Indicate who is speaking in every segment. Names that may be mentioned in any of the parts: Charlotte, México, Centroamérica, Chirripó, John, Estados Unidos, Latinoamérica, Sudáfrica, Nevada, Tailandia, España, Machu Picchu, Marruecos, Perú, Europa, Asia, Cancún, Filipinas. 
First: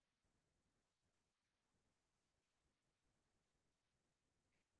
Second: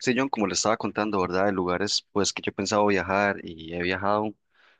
Speaker 1: Sí, John, como le estaba contando, ¿verdad? De lugares pues que yo he pensado viajar y he viajado,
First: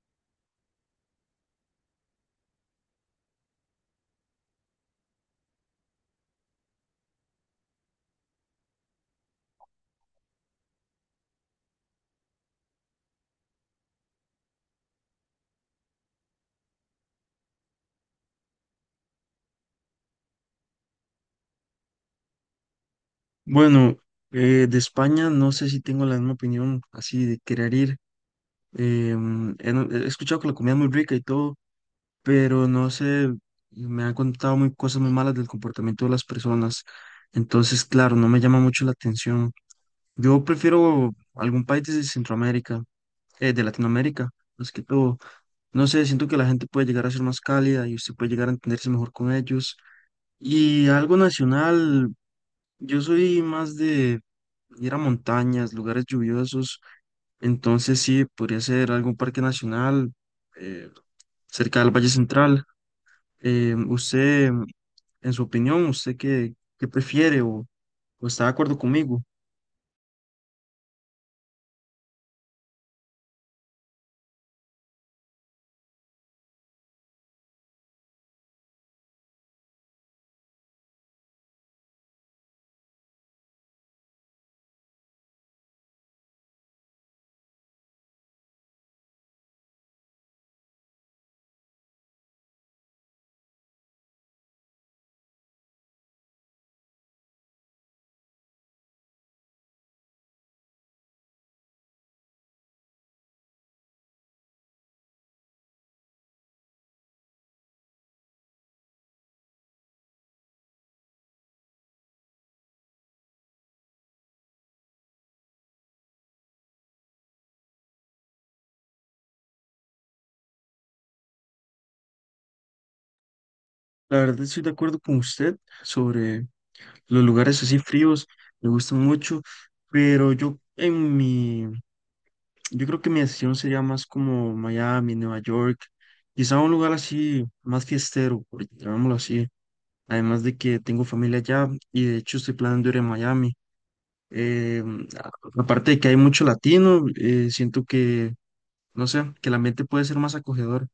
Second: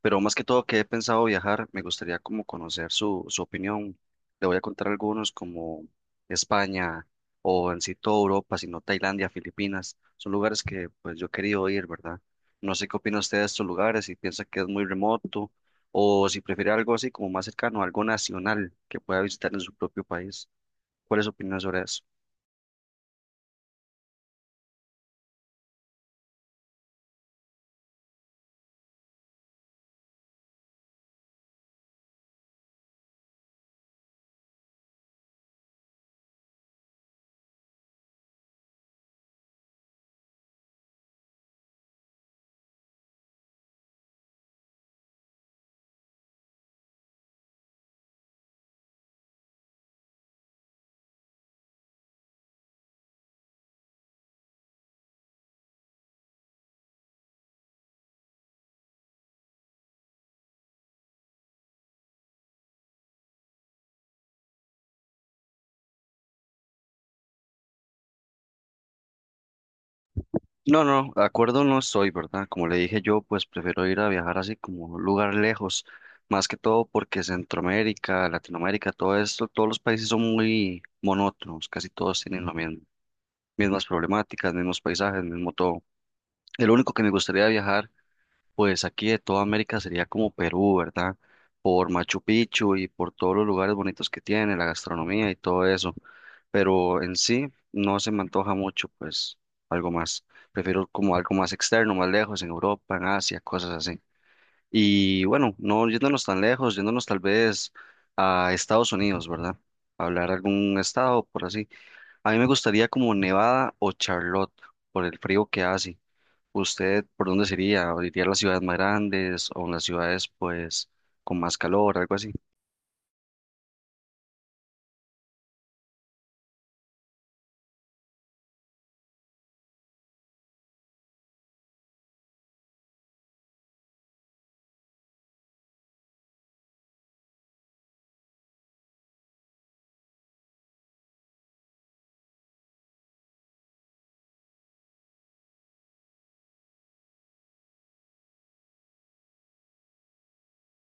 Speaker 1: pero más que todo que he pensado viajar, me gustaría como conocer su opinión. Le voy a contar algunos como España o en sí toda Europa, sino Tailandia, Filipinas. Son lugares que pues yo he querido ir, ¿verdad? No sé qué opina usted de estos lugares, si piensa que es muy remoto o si prefiere algo así como más cercano, algo nacional que pueda visitar en su propio país. ¿Cuál es su opinión sobre eso?
Speaker 2: Bueno, de España no sé si tengo la misma opinión así de querer ir. Em, he, no- He escuchado que la comida es muy rica y todo, pero no sé, me han contado cosas muy malas del comportamiento de las personas. Entonces, claro, no me llama mucho la atención. Yo prefiero algún país de Centroamérica, de Latinoamérica, más que todo. No sé, siento que la gente puede llegar a ser más cálida y usted puede llegar a entenderse mejor con ellos. Y algo nacional. Yo soy más de ir a montañas, lugares lluviosos, entonces sí, podría ser algún parque nacional eh, cerca del Valle Central. Eh, usted, en su opinión, ¿usted qué prefiere o está de acuerdo conmigo?
Speaker 1: No, no, de acuerdo no estoy, ¿verdad? Como le dije yo, pues prefiero ir a viajar así como un lugar lejos, más que todo porque Centroamérica, Latinoamérica, todo esto, todos los países son muy monótonos, casi todos tienen las mismas problemáticas, mismos paisajes, mismo todo. El único que me gustaría viajar pues aquí de toda América sería como Perú, ¿verdad? Por Machu Picchu y por todos los lugares bonitos que tiene, la gastronomía y todo eso. Pero en sí no se me antoja mucho, pues algo más. Prefiero como algo más externo, más lejos, en Europa, en Asia, cosas así. Y bueno, no yéndonos tan lejos, yéndonos tal vez a Estados Unidos, ¿verdad? Hablar algún estado por así. A mí me gustaría como Nevada o Charlotte por el frío que hace. ¿Usted por dónde sería? ¿Iría a las ciudades más grandes o en las ciudades pues con más calor, algo así?
Speaker 2: La verdad estoy de acuerdo con usted sobre los lugares así fríos, me gustan mucho, pero yo creo que mi decisión sería más como Miami, Nueva York, quizá un lugar así más fiestero, por llamémoslo así. Además de que tengo familia allá y de hecho estoy planeando ir a Miami. Eh, a- Aparte de que hay mucho latino, siento que, no sé, que el ambiente puede ser más acogedor.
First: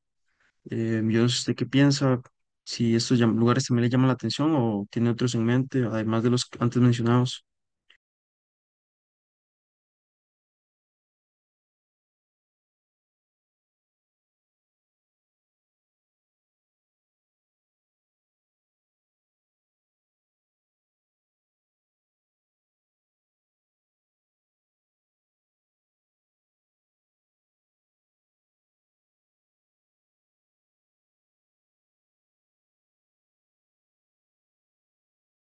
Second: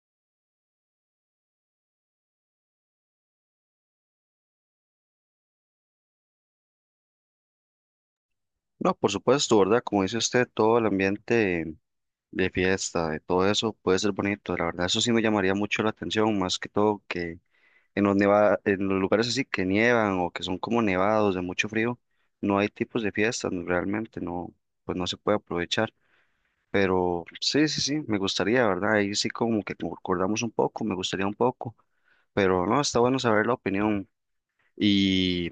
Speaker 2: Yo no sé usted qué piensa, si estos lugares también le llaman la atención o tiene otros en mente, además de los antes mencionados.
Speaker 1: No, por supuesto, ¿verdad? Como dice usted, todo el ambiente de fiesta, de todo eso puede ser bonito, la verdad, eso sí me llamaría mucho la atención, más que todo que en los en los lugares así que nievan o que son como nevados de mucho frío, no hay tipos de fiestas, realmente no, pues no se puede aprovechar. Pero sí, sí, sí, me gustaría, ¿verdad? Ahí sí como que concordamos un poco, me gustaría un poco. Pero no, está bueno saber la opinión. Y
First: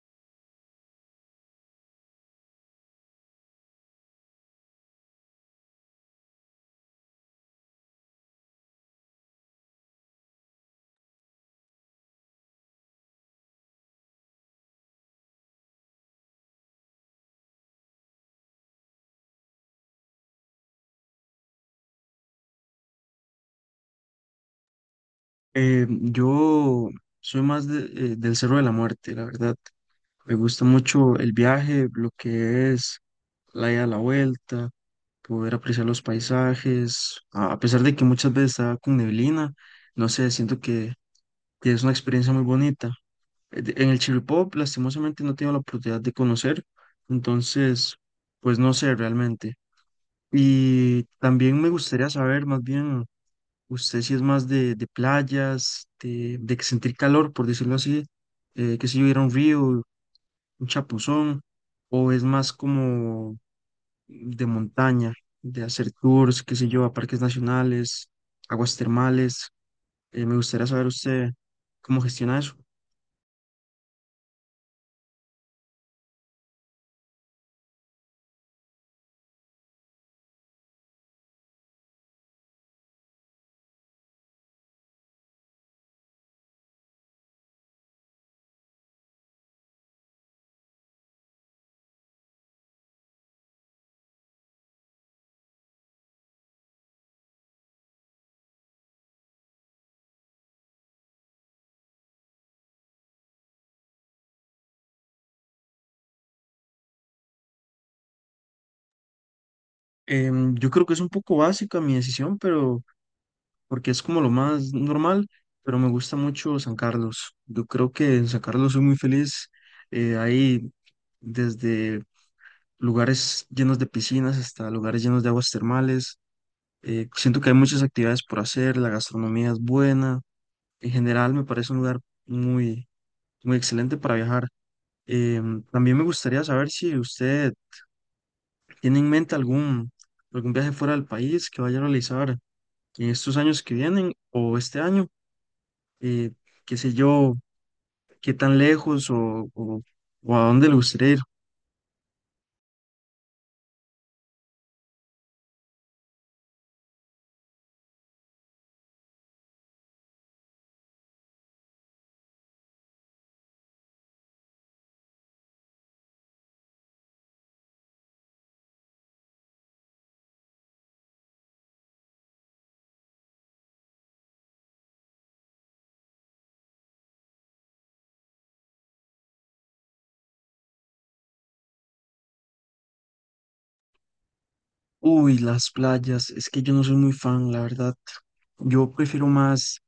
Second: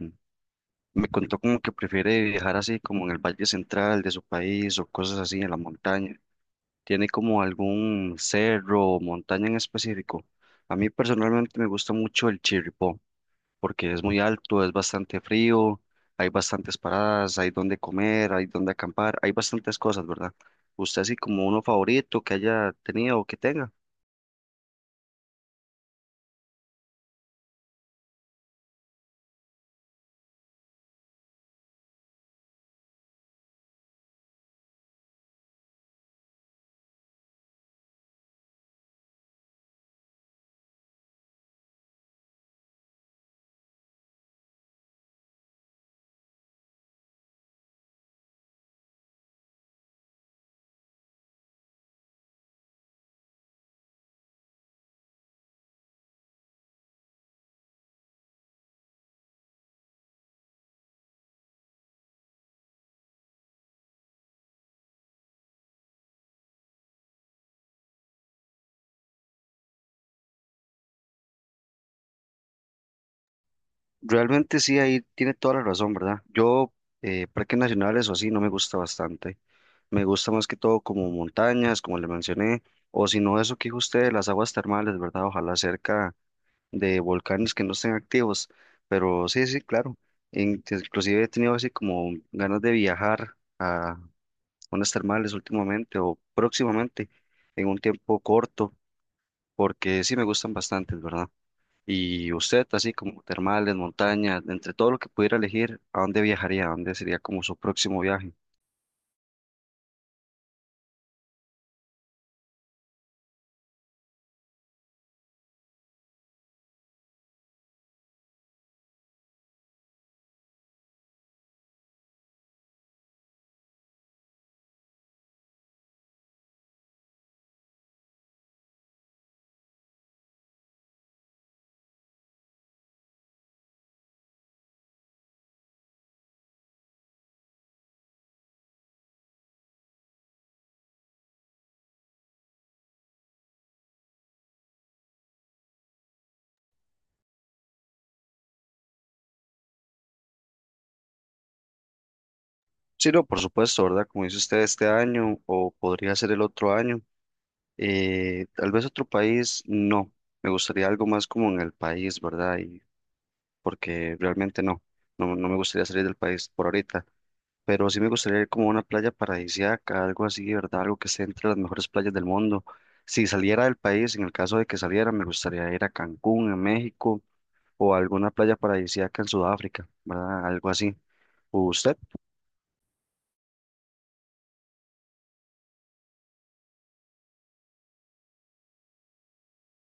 Speaker 1: me contó como que prefiere viajar así como en el valle central de su país o cosas así en la montaña. ¿Tiene como algún cerro o montaña en específico? A mí personalmente me gusta mucho el Chirripó porque es muy alto, es bastante frío, hay bastantes paradas, hay donde comer, hay donde acampar, hay bastantes cosas, ¿verdad? ¿Usted así como uno favorito que haya tenido o que tenga?
Speaker 2: Yo soy más de- del Cerro de la Muerte, la verdad. Me gusta mucho el viaje, lo que es la ida a la vuelta poder apreciar los paisajes, a pesar de que muchas veces está con neblina, no sé, que es una experiencia muy bonita. En el Chirripó, lastimosamente, no tengo la oportunidad de conocer, entonces, pues no sé realmente. Y también me gustaría saber, más bien, usted si es más de playas, de que sentir calor, por decirlo así, que si hubiera un río, un chapuzón, o es más como de montaña, de hacer tours, qué sé yo, a parques nacionales, aguas termales. Me gustaría saber usted cómo gestiona eso.
Speaker 1: Realmente sí, ahí tiene toda la razón, ¿verdad? Yo, parques nacionales o así, no me gusta bastante. Me gusta más que todo como montañas, como le mencioné, o si no, eso que dijo usted, las aguas termales, ¿verdad? Ojalá cerca de volcanes que no estén activos. Pero sí, sí, claro. Inclusive he tenido así como ganas de viajar a unas termales últimamente o próximamente, en un tiempo corto, porque sí me gustan bastante, ¿verdad? Y usted, así como termales, montañas, entre todo lo que pudiera elegir, ¿a dónde viajaría? ¿A dónde sería como su próximo viaje?
Speaker 2: Yo creo que es un poco básica mi decisión, pero porque es como lo más normal, pero me gusta mucho San Carlos. Yo creo que en San Carlos soy muy feliz. Hay desde lugares llenos de piscinas hasta lugares llenos de aguas termales. Siento que hay muchas actividades por hacer, la gastronomía es buena. En general me parece un lugar muy, muy excelente para viajar. También me gustaría saber si usted tiene en mente algún viaje fuera del país que vaya a realizar en estos años que vienen o este año. Eh, Qué sé yo, qué tan lejos o a dónde le gustaría ir.
Speaker 1: Sí, no, por supuesto, ¿verdad? Como dice usted, este año o podría ser el otro año. Tal vez otro país, no. Me gustaría algo más como en el país, ¿verdad? Y porque realmente no, no me gustaría salir del país por ahorita. Pero sí me gustaría ir como a una playa paradisíaca, algo así, ¿verdad? Algo que esté entre las mejores playas del mundo. Si saliera del país, en el caso de que saliera, me gustaría ir a Cancún, en México o alguna playa paradisíaca en Sudáfrica, ¿verdad? Algo así. ¿Usted?
Speaker 2: Uy, las playas. Es que yo no soy muy fan, la verdad. Yo prefiero más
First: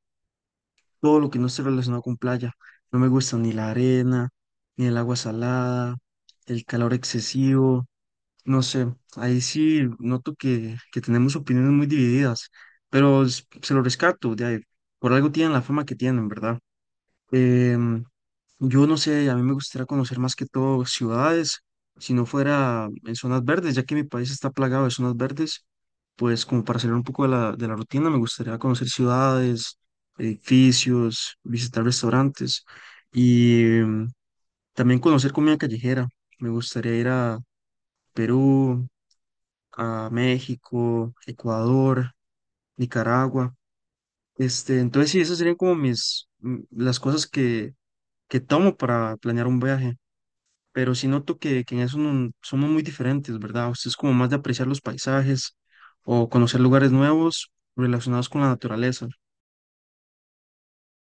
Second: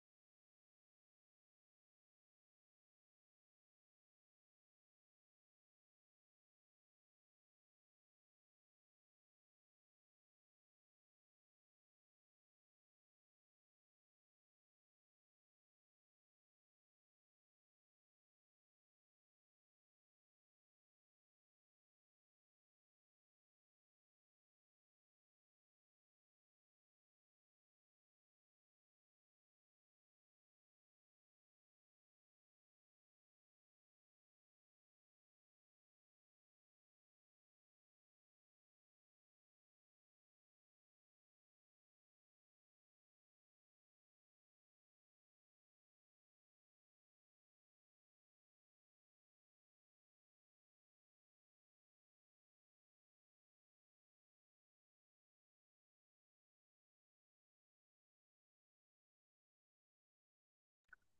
Speaker 2: todo lo que no esté relacionado con playa. No me gusta ni la arena, ni el agua salada, el calor excesivo. No sé, ahí sí noto que tenemos opiniones muy divididas, pero se lo rescato, de ahí, por algo tienen la fama que tienen, ¿verdad? Em, yo no sé, a mí me gustaría conocer más que todo ciudades, si no fuera en zonas verdes, ya que mi país está plagado de zonas verdes, pues como para salir un poco de de la rutina, me gustaría conocer ciudades, edificios, visitar restaurantes y también conocer comida callejera. Me gustaría ir a Perú a México, Ecuador, Nicaragua. Este, entonces sí, esas serían como las cosas que tomo para planear un viaje. Pero sí noto que en eso somos muy diferentes, ¿verdad? Usted es como más de apreciar los paisajes o conocer lugares nuevos relacionados con la naturaleza.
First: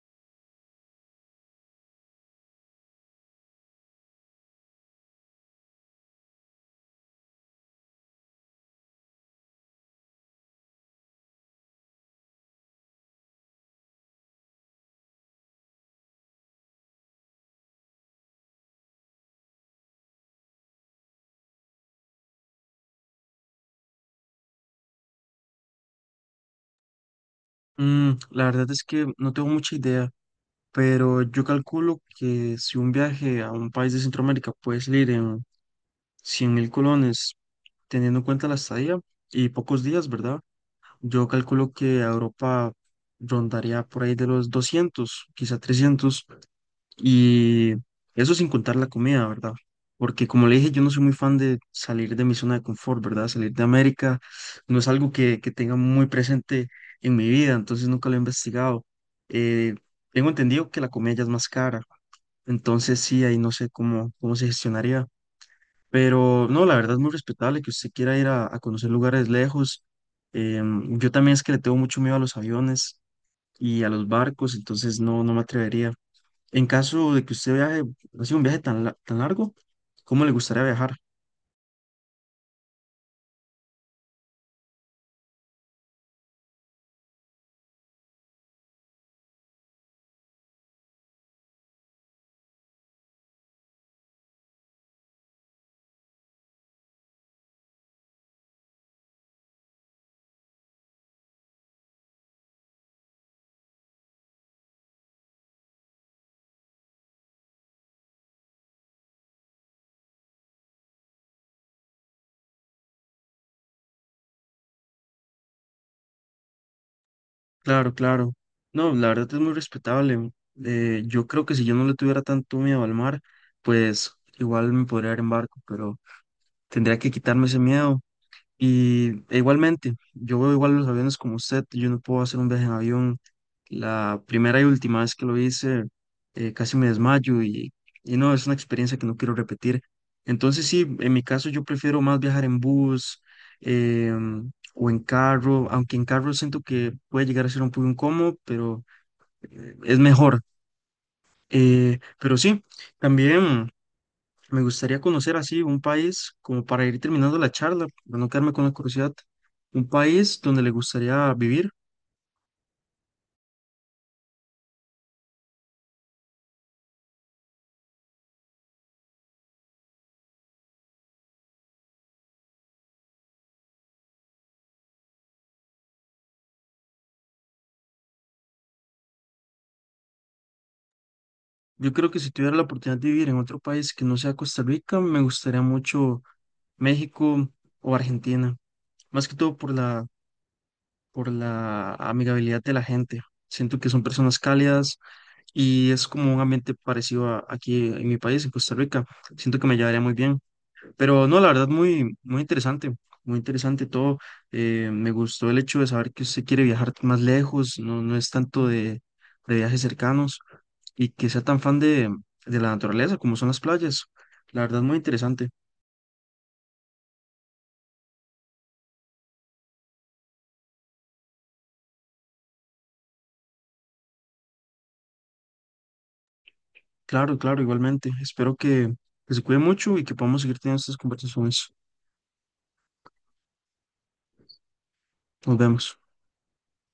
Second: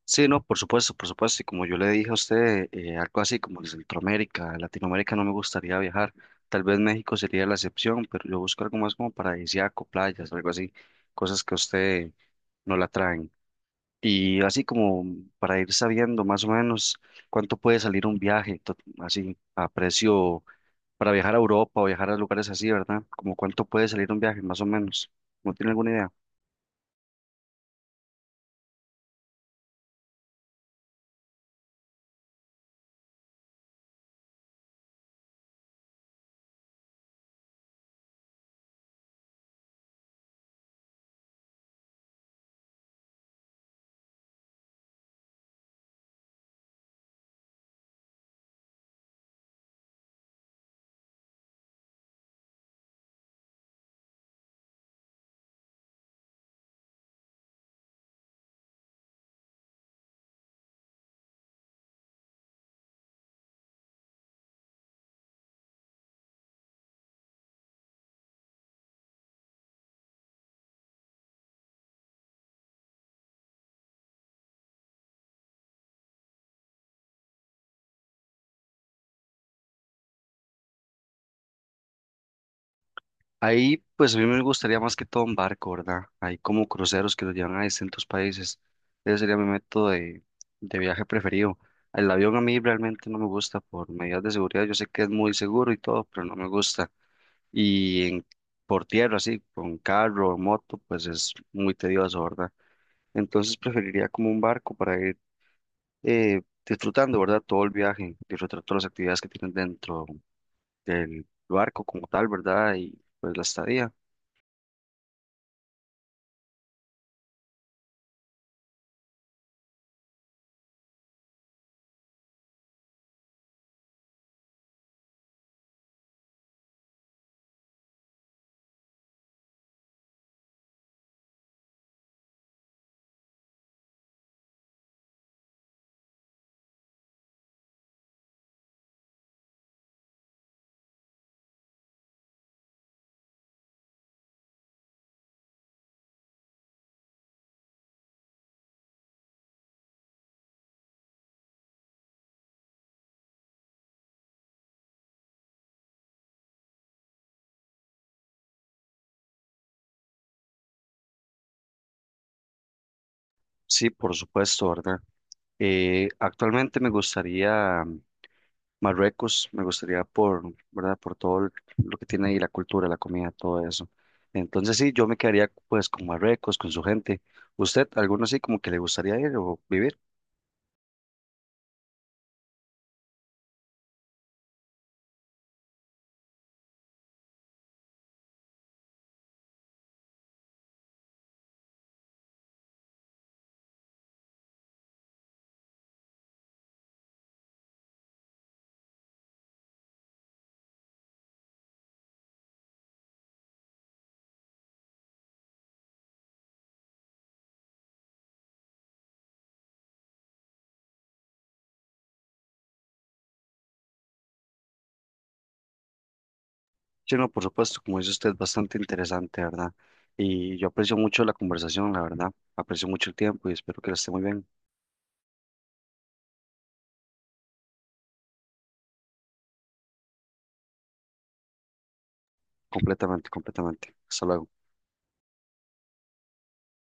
Speaker 1: Sí, no, por supuesto, por supuesto. Y como yo le dije a usted, algo así como de Centroamérica, Latinoamérica no me gustaría viajar. Tal vez México sería la excepción, pero yo busco algo más como paradisíaco, playas, algo así, cosas que a usted no la traen. Y así como para ir sabiendo más o menos cuánto puede salir un viaje, así a precio para viajar a Europa o viajar a lugares así, ¿verdad? Como cuánto puede salir un viaje, más o menos. ¿No tiene alguna idea?
Speaker 2: La verdad es que no tengo mucha idea, pero yo calculo que si un viaje a un país de Centroamérica puede salir en 100.000 colones, teniendo en cuenta la estadía y pocos días, ¿verdad? Yo calculo que a Europa rondaría por ahí de los 200, quizá 300 y eso sin contar la comida, ¿verdad? Porque como le dije, yo no soy muy fan de salir de mi zona de confort, ¿verdad? Salir de América no es algo que tenga muy presente en mi vida, entonces nunca lo he investigado. Eh, Tengo entendido que la comida ya es más cara, entonces sí, ahí no sé cómo se gestionaría. Pero no, la verdad es muy respetable que usted quiera ir a conocer lugares lejos. Yo también es que le tengo mucho miedo a los aviones y a los barcos, entonces no, no me atrevería. En caso de que usted viaje, así un viaje tan largo, ¿cómo le gustaría viajar?
Speaker 1: Ahí, pues a mí me gustaría más que todo un barco, ¿verdad? Hay como cruceros que los llevan a distintos países. Ese sería mi método de viaje preferido. El avión a mí realmente no me gusta por medidas de seguridad. Yo sé que es muy seguro y todo, pero no me gusta. Y en- por tierra, así, con carro o moto, pues es muy tedioso, ¿verdad? Entonces preferiría como un barco para ir disfrutando, ¿verdad? Todo el viaje, disfrutar todas las actividades que tienen dentro del barco como tal, ¿verdad? Y pues la estadía.
Speaker 2: Claro, claro. No, la verdad es muy respetable. Yo creo que si yo no le tuviera tanto miedo al mar, pues igual me podría ir en barco, pero tendría que quitarme ese miedo. Y e igualmente, yo veo igual los aviones como usted, yo no puedo hacer un viaje en avión. La primera y última vez que lo hice, casi me desmayo y no, es una experiencia que no quiero repetir. Entonces sí, en mi caso yo prefiero más viajar en bus o en carro, aunque en carro siento que puede llegar a ser un poco incómodo, pero es mejor. Pero sí, también... Me gustaría conocer así un país, como para ir terminando la charla, para no quedarme con la curiosidad, un país donde le gustaría vivir.
Speaker 1: Sí, por supuesto, ¿verdad? Actualmente me gustaría Marruecos, me gustaría por, ¿verdad? Por todo lo que tiene ahí la cultura, la comida, todo eso. Entonces sí, yo me quedaría pues con Marruecos, con su gente. ¿Usted, alguno así como que le gustaría ir o vivir?
Speaker 2: Yo creo que si tuviera la oportunidad de vivir en otro país que no sea Costa Rica, me gustaría mucho México o Argentina, más que todo por por la amigabilidad de la gente. Siento que son personas cálidas y es como un ambiente parecido a aquí en mi país, en Costa Rica. Siento que me llevaría muy bien. Pero no, la verdad, muy, muy interesante todo. Me gustó el hecho de saber que usted quiere viajar más lejos, no, no es tanto de viajes cercanos y que sea tan fan de la naturaleza como son las playas. La verdad, muy interesante.
Speaker 1: Sí, no, por supuesto, como dice usted, bastante interesante, ¿verdad? Y yo aprecio mucho la conversación, la verdad. Aprecio mucho el tiempo y espero que la esté muy bien,
Speaker 2: Claro, claro, igualmente. Espero que se cuide mucho y que podamos seguir teniendo estas conversaciones.
Speaker 1: completamente, completamente. Hasta luego.
Speaker 2: Nos vemos.